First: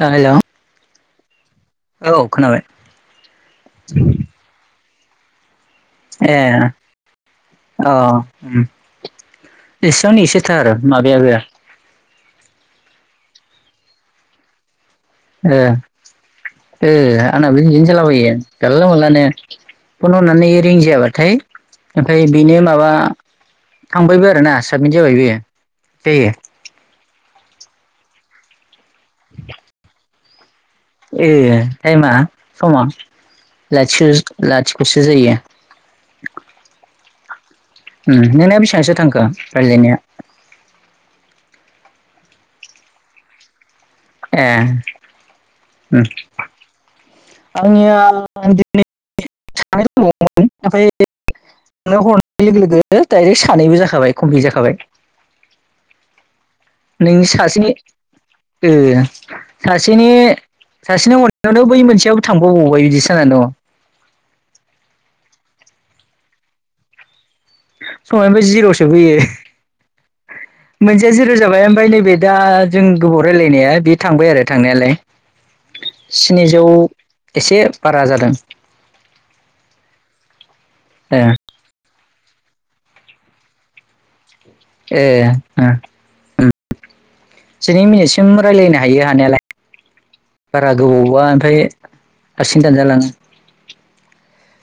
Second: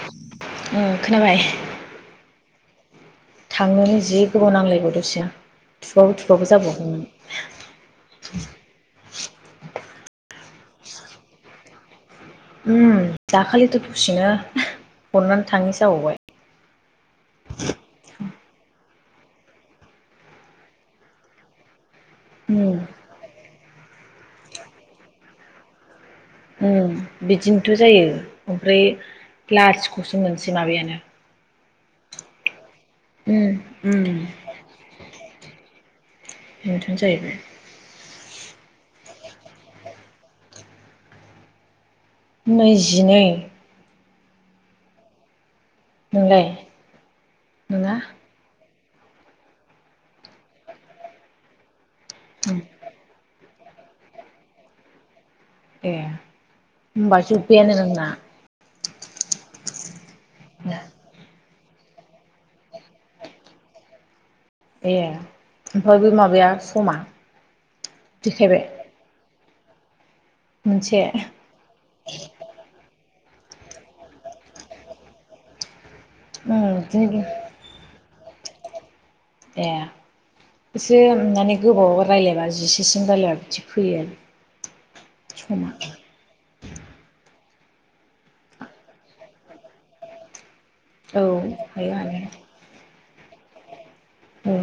हेल' ओ खोनाबाय औ खोनाबाय थांनोनो जि गोबाव नांलायबावदों सिगां ए औ एसेयावनो एसेथार आरो माबायाबो उम दाखालिथ' दसेनो हरनानै ओ थाङि जाबावबाय ओ आंना बो बिदिनो जालाबायो जानला मोनला माने फन हरनानै रिं जायाबाथाय ओमफ्राय बेनो उम माबा थांबायबो आरो ना साबमिट जाबाय बेयो जायो उम बिदिनो बेथ' जायो ओमफ्राय लाथिख'सो जोङो ए टाइमा समा उम उम लाथिख' लाथिख'सो जायो बेथनो जाहैबाय नोंना बेसेबांसो थांखो रायलायनाया नैजिनै ए उम नोंलाय नोंना आंनिया सानै दङमोन ओमफ्राय हरनाय लोगो दाइरेग सानैबो जाखाबाय कमप्लिट जाखाबाय ए होमबा नोंनि सासेनि जोब्बायानो नोंना सासेनि सासेनि जानो बै मोनसेयाव थांफाबावबाय बिदिसो जाना दं ए ओमफ्राय बे माबाया समा समानो बै देखायबाय जिर'सो बैयो मोनसे मोनसेया जिर' जाबाय ओमफ्राय नैबे दा जों गोबाव रायलायनाया बे थांबाय आरो थांनायालाय उम स्निजौ बिदिनो एसे बारा जादों ए एसे ए माने गोबावबा रायलायबा जिसेसिम रायलायबा बिदि फैयो आरो ए समा जिनै मिनिटसिम रायलायनो हायो हानायालाय बारा औ गोबावबा ओमफ्राय हायो हानाया हारसिं दानजालाङो औ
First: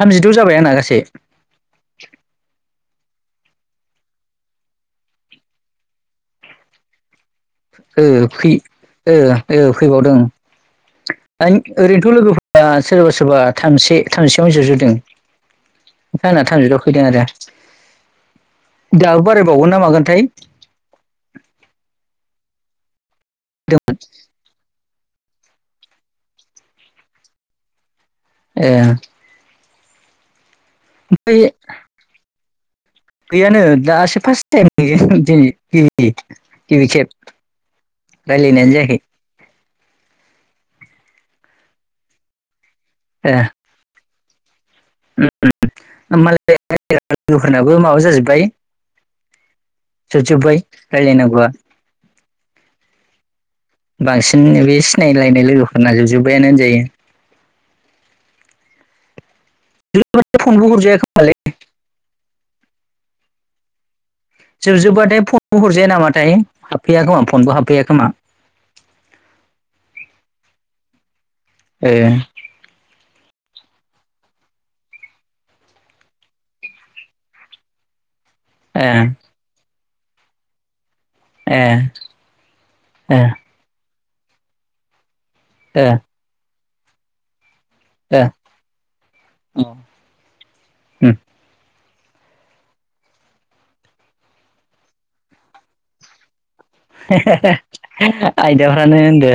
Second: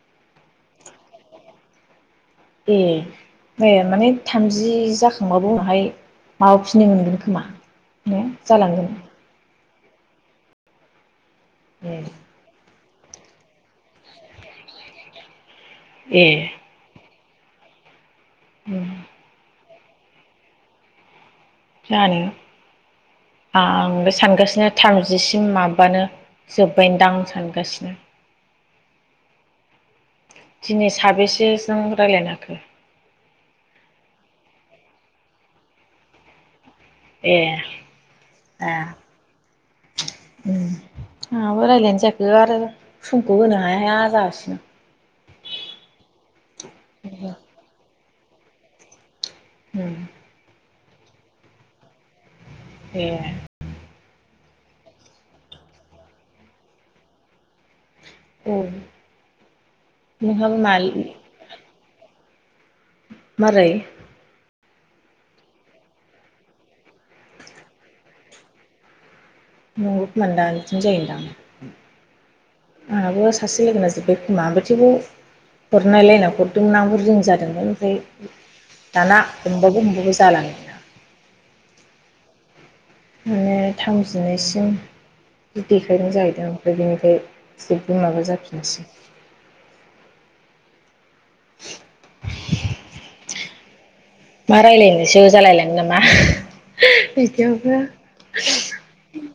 थामजिद' जाबाय आंना गासै ए ए माने थामजि जाखांबाबो उनावहाय माबाफिननो मोनगोन खोमा ओ ने फै जालांगोन ओ फैबावदों आ ए ओरैनोथ' लोगोफोरा सोरबा सोरबा थामजिसे थामजिसेयावनो जोबजोबदों ए आंना थामजिदआव फैदों आरो उम [inaudible] दाबो बारायबावगोन ना मागोनथाय माने आंबो सानगासिनो थाम जिसिम माबानो जोब्बाय दां सानगासिनो ए दिनै ओमफ्राय साबेसेजों रायज्लायखो [inaudible] गैयानो दासो फार्स्ट टाइम दिनै गिबि खेब ए ए रायलायनायानो जायाखै आंहाबो रायलायनायानो जायाखै समखौ होनो हाया हाया जागासिनो आसा मालाय लोगोफोरनाबो माबा जाजोबबाय दायो उम जुजुबाय रायलाय नांगौ आ ए बांसिन बे सिनायलायनाय लोगोफोरना जोब जोब बायानो होनजायो औ अरजाया नोंहाबो खमाया मा खोमालै मारै जोबजोबबाथाय फनबो हरजाया नामाथाय हाबफैया खोमा फनबो हाबफैया खोमा नंगौ खोमानदां इदिनो जायोदां ए आंहाबो सासे लोगोना जोब्बाय खोमा थेउबो हरनायलायना हरदोंमोन आं रिं जादोंमोन ओमफ्राय ए दाना‌ हमबाबो हमबाबो ओमफ्राय जालानो ए ए थांनाया थाव जिनैसिम देखायनाय ए जाहैदों आरो बिनिफ्राय जेबो ए माबा जाफिनसै हम मा रायलायनोसो जालायलाङो नामा? बिदियावबो [unintelligible] आयदाफ्रानो होनदो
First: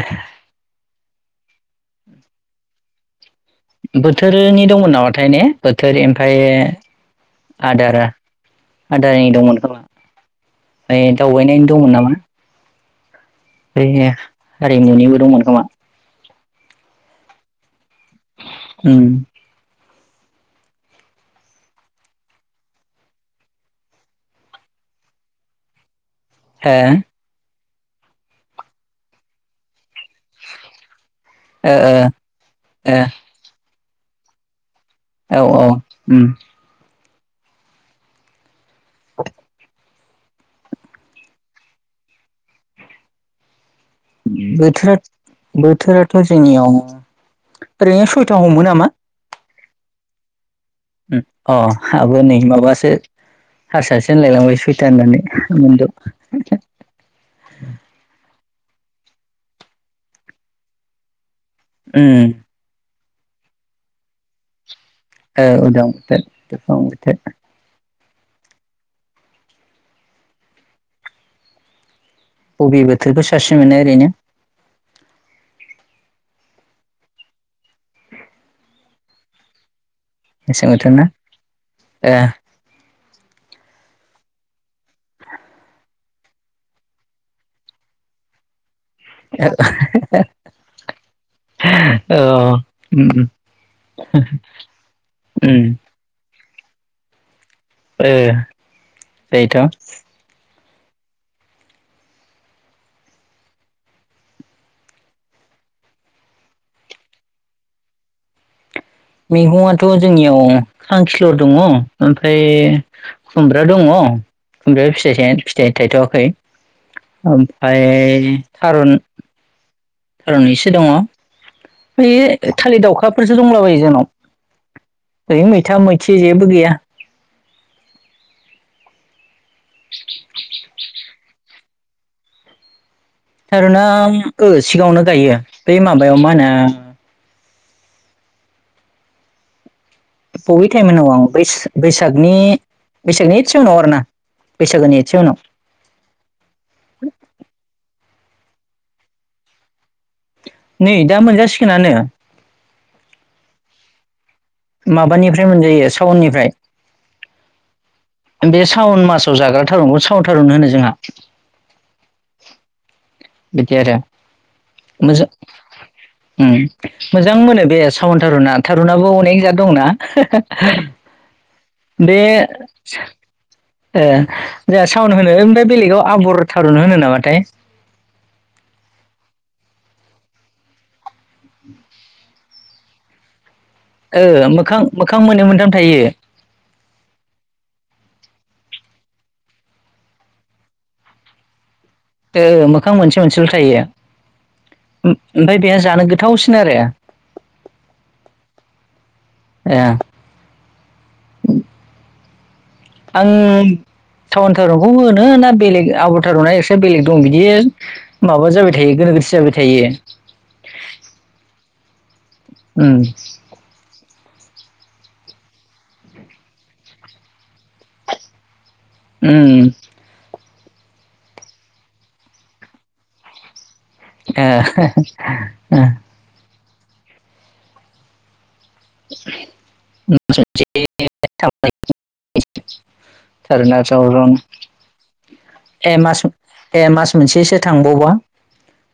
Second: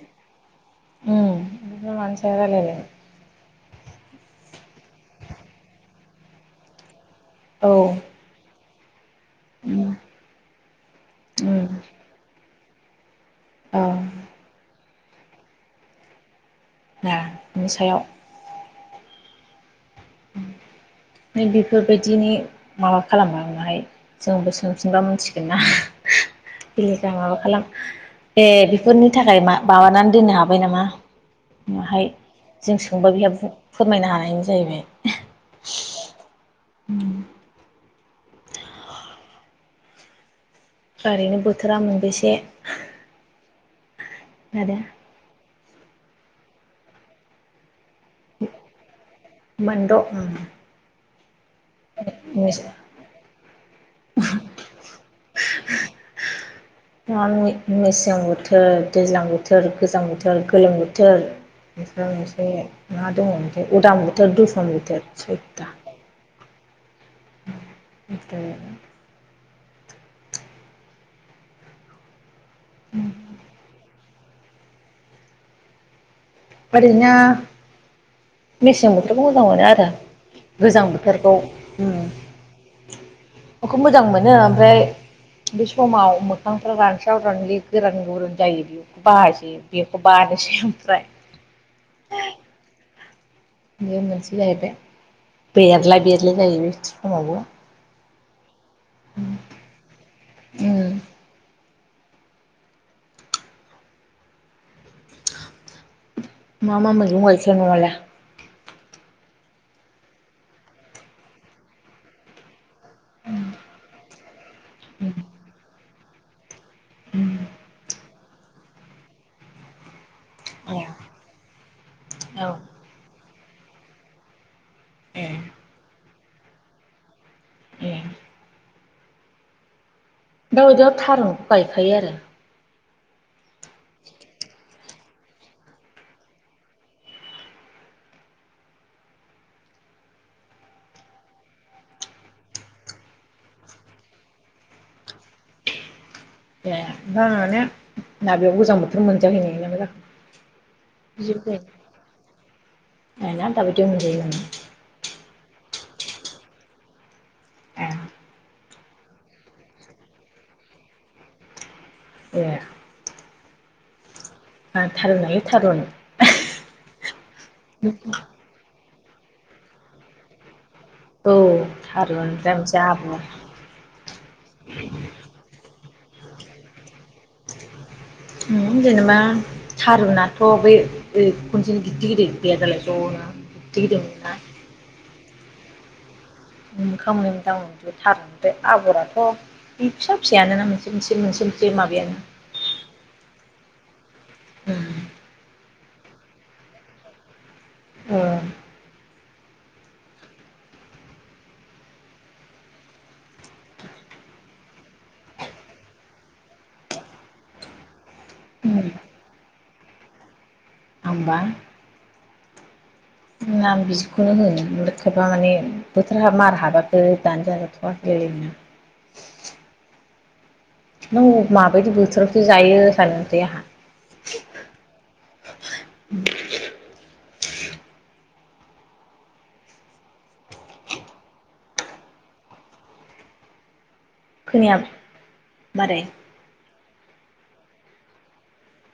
उम बिदिनो मानि सायाव रायलायनो? बोथोरनि दंमोन नामाथाय ने बोथोर ओमफ्रायो औ आदारा आदारानि दंमोन खोमा उम ओमफ्राय दावबाय उम दंमोन नामा? औ बैनिया हारि मुनिबो दंमोन खोमा? ना बिनि सायाव उम बेफोरबायदिनि माबा खालामाहाय जोंबो सोंफिनबा मोनथिगोन ना? हो बिलेखा माबा खालाम ए बेफोरनि थाखाय मा माबानानै दोननो हाबाय नामा? ओ ओ माहाय जों ओ सोंबा बेहा फोरमायनो हानायानो जाहैबाय। औ औ उम औ ओरैनो बोथोरा मोनबेसे आरो बोथोराथ' बोथोराथ' जोंनियाव ओरैनो सयथा हमो नामा? मोनद' उम अ आहाबो नै माबासो हारसासो होनलायलांबाय सयथा होननानै मोनद। मेसें बोथोर दैज्लां बोथोर गोजां बोथोर गोलोम बोथोर उम [unintelligible] मा दङ ओमफ्राय उदां बोथोर दुफां बोथोर औ सयथा उदां बोथोर दुफां बोथोर ओमफ्राय बबे बोथोरखौ साबसिन मोनो ओरैनो? ओरैनो मेसें बोथोरखौ मोजां मोनो आरो। मेसें गोजां बोथोर ना बोथोरखौ ए बेखौ मोजां मोनो ओमफ्राय बे समाव मोखांफ्रा रानस्राव रानलि गोरान गुरुन जायो बेयाव बाजि बेखौ बानोसै ओमफ्राय औ उम बेयो मोनसे जाहैबाय उम बेरला बेरलि जायो बे समावबो ए बेथ' उम मा मा मैगं गायखो नोंहालाय? मैगंआथ' जोंनियाव सांखिलर' दङ ओमफ्राय खुमब्रा दङ ओमफ्राय फिथाइ थायनाय फिथाइ थाइथ'आखै ओमफाय थारुन ओं इसे दङ ए ओइ औ थालिर दावउखाफोरसो दंलाबायो जोंनाव ए ओरैनो मैथा मैथि जेबो गैया। ए दा बादियाव थारुनखौ गायखायो आरो। थारुना ओस सिगाङावनो गायो बे माबायाव मा होनो? बबे टाइम उनाव आं बै बैसागनि बैसागनि एदसे उनाव आरोना बैसागोनि एदसे उनाव [unintelligible] ना बेयाव गोजां बोथोर मोनजाहैनाय नामा जाखो? नै दा बिदिखौ मोनजासिगोनानो। [unintelligible] माबानिफ्राय मोनजायो साउननिफ्राय ए बे सावन मासाव जाग्रा थारुनखौ साव थारुन होनो जोंहा। ए बिदि आरो मोजा थारुनालाय थारुन उम मोजां मोनो बे सावन थारुना थारुन [unintelligible] अनेक जा दंना [unintelligible] ए जोंहा साउन होनो ओमफ्राय बेलेगाव आबर थारुन होनो नामाथाय? जेनेबा थारुननाथ' बै बै खनसे गिदिर गिदिर गैया दालाय ज'नो। गिदिर मोनोना ओ मोखां मोखां मोननै मोनथाम थायो। [unintelligible] ओ मोखां मोनसे मोनसेल थायो। ओमफाय बेहा जानो गोथावसिन आरो ओ ए आं थाउन सहरखौ होनो ना बेलेग आबथारहाय इसे बेलेग दं बिदि माबा जाबाय थायो गोनोगोथो जाबाय थायो। आंबा उम बेखौनो होनो खायफा माने बोथोरा मार हाबबासो दानो जाग उम [unintelligible] नों माबायदि बोथोरावसो जायो सानसै आंहा। [unintelligible] [unintelligible] [unintelligible] खोनाया ए मारै मासं ए मा मास मोनसेसो थांबावबा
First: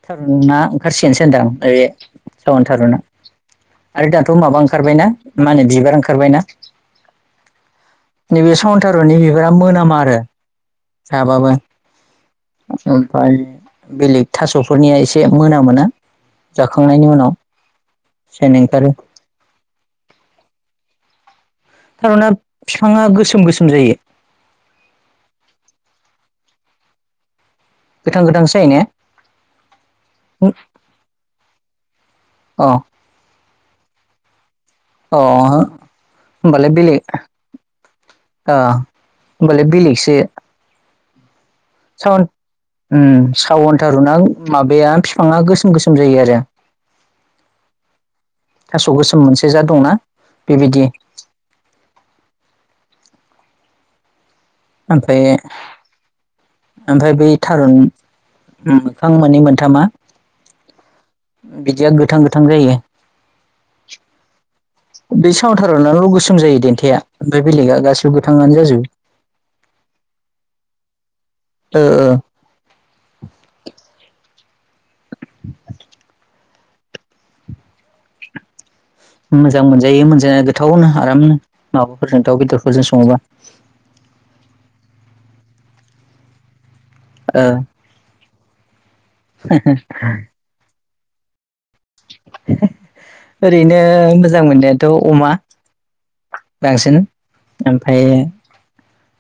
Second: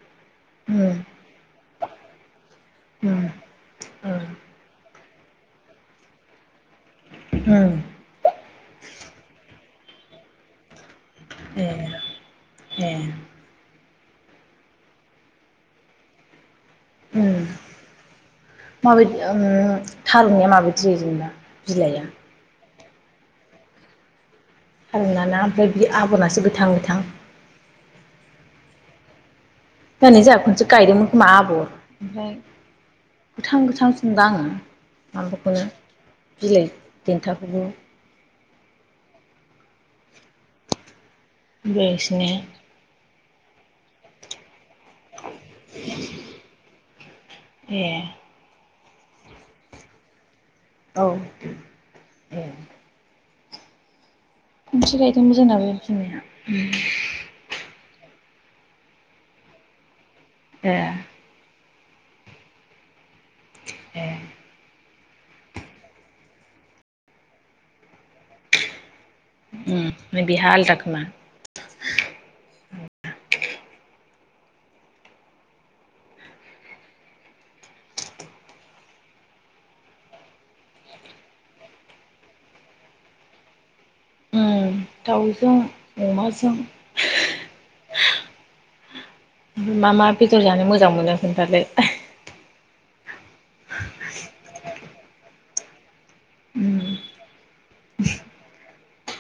थारुनना उम ओंखारसिगन सो होनदों। [inaudible] सन थारुना उम आरो दाथ माबा ओंखारबायना मा होनो बिबार ओंखारबायना उम नैबे सन्थारुननि बिबारा मोनामा आरो जाबाबो। ए ए ओमफ्राय बेलेग थास'फोरनिया एसे मोनामोना जाखांनायनि उनाव। उम सेन ओंखारो माबायदि ओ थारुननिया माबाय जायो जेनेबा? बिलाइया थारुना बिफाङा गोसोम गोसोम जायो। थारुना ना ओमफ्राय बि आगरासो एसे गोथां गोथां गोथां गोथांसो जायो ने? लानो जोंहा खनसे गायदोंमोन खोमा आबौआ ओमफ्राय अ गोथां गोथांसो नुदो आङो। अ माबाखौनो बिलाइ देन्थाखौबो। ओ होमबालाय बेलेगसो। बेलेगसो सावन ने? उम सावन थारुना माबाया बिफाङा गोसोम गोसोम जायो आरो। ए थास' गोसोम मोनसे जा दंना? बेबायदि औ ए खनसे ओमफ्राय गायदोंमोन जोंना बे बिमाया ओमफ्राय बै थारुन मोखां मोननै मोनथामा ए बिदिया गोथां गोथां जायो ए बे सावथारावनानैल' गोसोम जायो देन्था ओमफ्राय बेलेगा गासिबो गोथाङानो जाजोबो बिहा आलदा खोमा ओ ओ [inaudible] मोजां मोनजायो मोनजा गोथावनो आरामनो माबाफोरजों दाउ बेदरफोरजों सङोबा उम दाउजों अमाजों ओ ओमफ्राय मा मा बेदर जानो मोजां मोजां मोनो खोनथालाय [unintelligible] ओरैनो मोजां मोननायाथ' अमा उम बांसिन ओमफ्राय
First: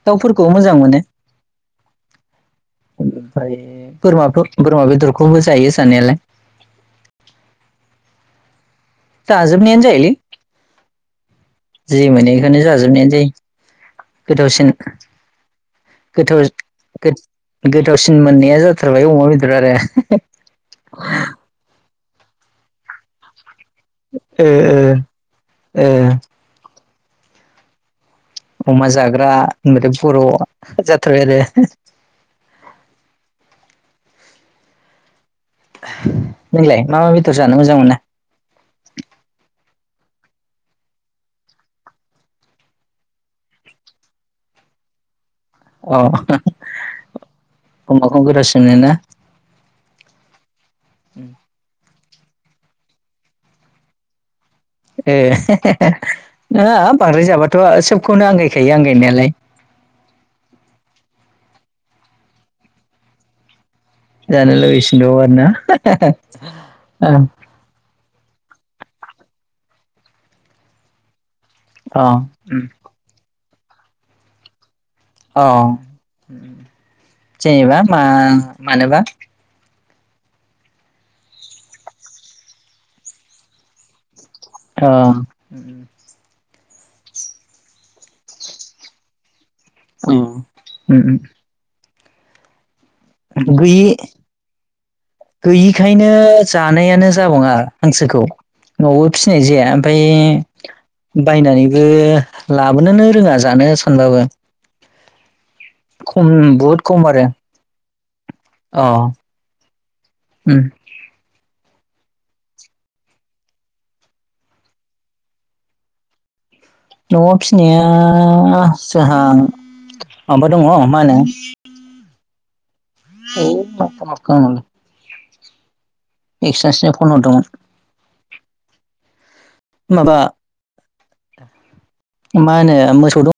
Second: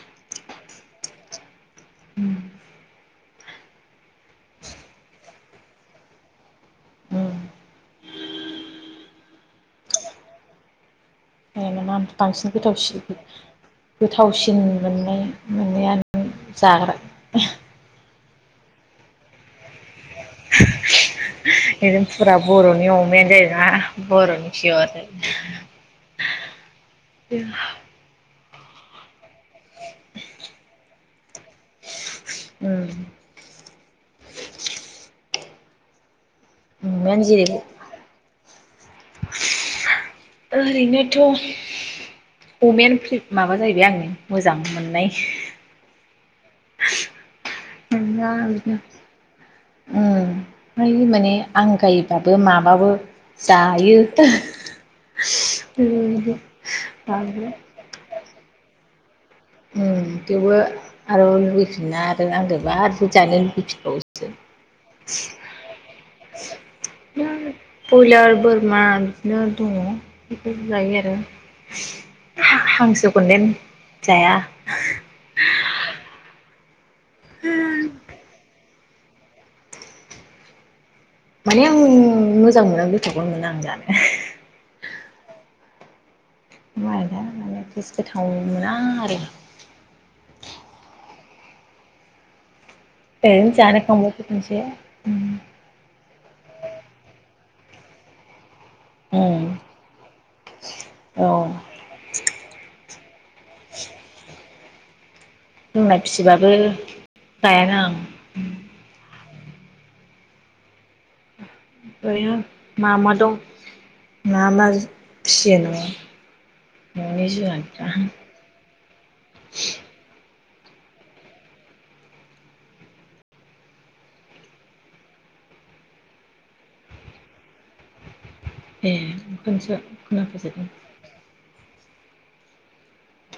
दाउफोरखौ मोजां मोनो ओमफ्राय बोरमा बोरमा बेदरखौबो जायो जानायालाय ओरैनो जाजोबनायानो जायोलै जि मोनो बांसिन बेखौनो गोथावसिन जाजोबनायानो जायो गोथावसिन मोननाया मोननायानो गोथाव जाग्रा गोथावसिन मोननाया जाथारबाय अमा बेदर आरो [inaudible] ओजों फुरा बर'नि अमायानो जाहैबाय ओ बर'नि ओ ओ [unintelligible] [inaudible] अमा जाग्रा होनबाथाय बर' जाथारबाय आरो उम [inaudible] नोंलाय मा मा अमायानो बेदर जेरै जानो मोजां मोनो ओरैनोथ' अमायानो माबा जाहैबाय आंनि मोजां मोननाय औ अमाखौ मोनना गोथावसिन मोनो बिदिनो ना उम फ्राय माने आंगायो दाबो माबाबो जायो ए बेबायदि नङा बांद्राय जाबाथ' सबखौनो आंगायखायो आंगायनायालाय थेवबो आरो लुबैफिनोना आरो आंजोंबो आरो जानो लुबैफिनो जानो लुबैफिनबावो आरोना [unintelligible] बयलारबो बिमा बिदिनो दङ बेफोरखौ जायो आरो अ हांसोखौदेन जाया औ जेनेबा मा मानोबा माने आं मोजां मोना आं गोथाव'खौनो मोना आं जानो अ माने टेस्ट गोथाव मोना आरो अ ओरैनो गैयि जानायखांबाय खनसे गैयिखायनो जानायानो जाबाङा हांसोखौ न'आवबो फिसिनाय उम जाया ओमफ्राय औ बायनानैबो लाबोनोनो रोङा जानो सानबाबो जोंना खम फिसिबाबो बहुद खम आरो जायानो आं हम ओम मा मा दं मा मा फिसियो नोङो? न'आव फिसिनाया जोहां माबा दङ मा होनो [unintelligible] एक्सासो फन हरदोंमोन ए खोनोसो माबा खोनाफोदों मा होनो मोसौ दङ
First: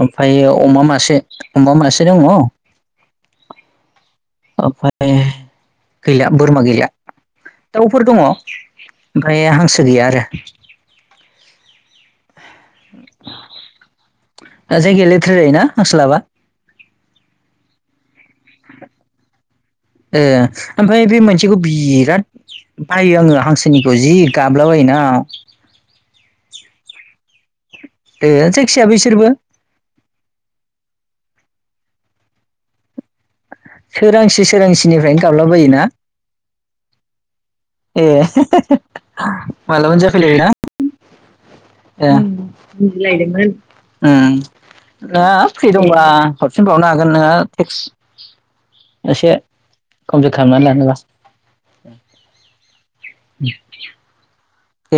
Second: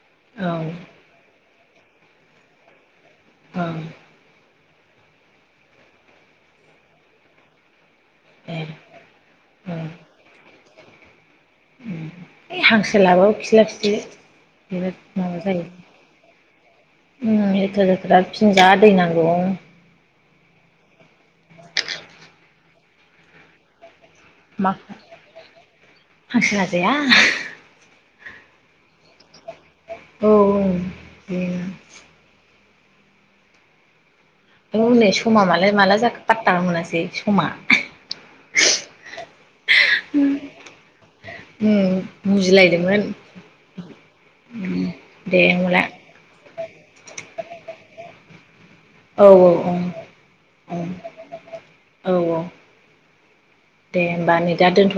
ओमफ्रायो औ अमा मासे अमा मासे दङ औ ओमफ्राय गैला बोरमा गैला दाउफोर दङ ए ओमफ्राय औ हांसो गैया आरो हैइ हांसो लाबाबो खिस्ला खिस्लि दा बिराद जायगाया लेथ्रा माबा जायो जायोना हांसो लाबा ओम लेथ्रा जाथारो फिसिनो जा दै नांगौ। ओ ओमफ्राय बे मोनसेखौ बिराद बायो आङो हांसोनिखौ जि गाबला मा बायोना हांसो लाजाया दे जायखिजाया बिसोरबो औ औ बे सोरांसि औ नै सोरांसिनिफ्रायनो गाबला समा मालाय बायोना ना माला जाखो पात्ताखौनो मोनासै समा ए मालाबानो जाफैलायो ना [inaudible] उम बुजिलायदोंमोन मुजिलायदोंमोन ओं न दे फ्रि होमबालाय दंब्ला फिनबावनो हागोन नोङो टेक औ औ औ औ लानोबा औ औ दे होमबा ने दा दोनथ'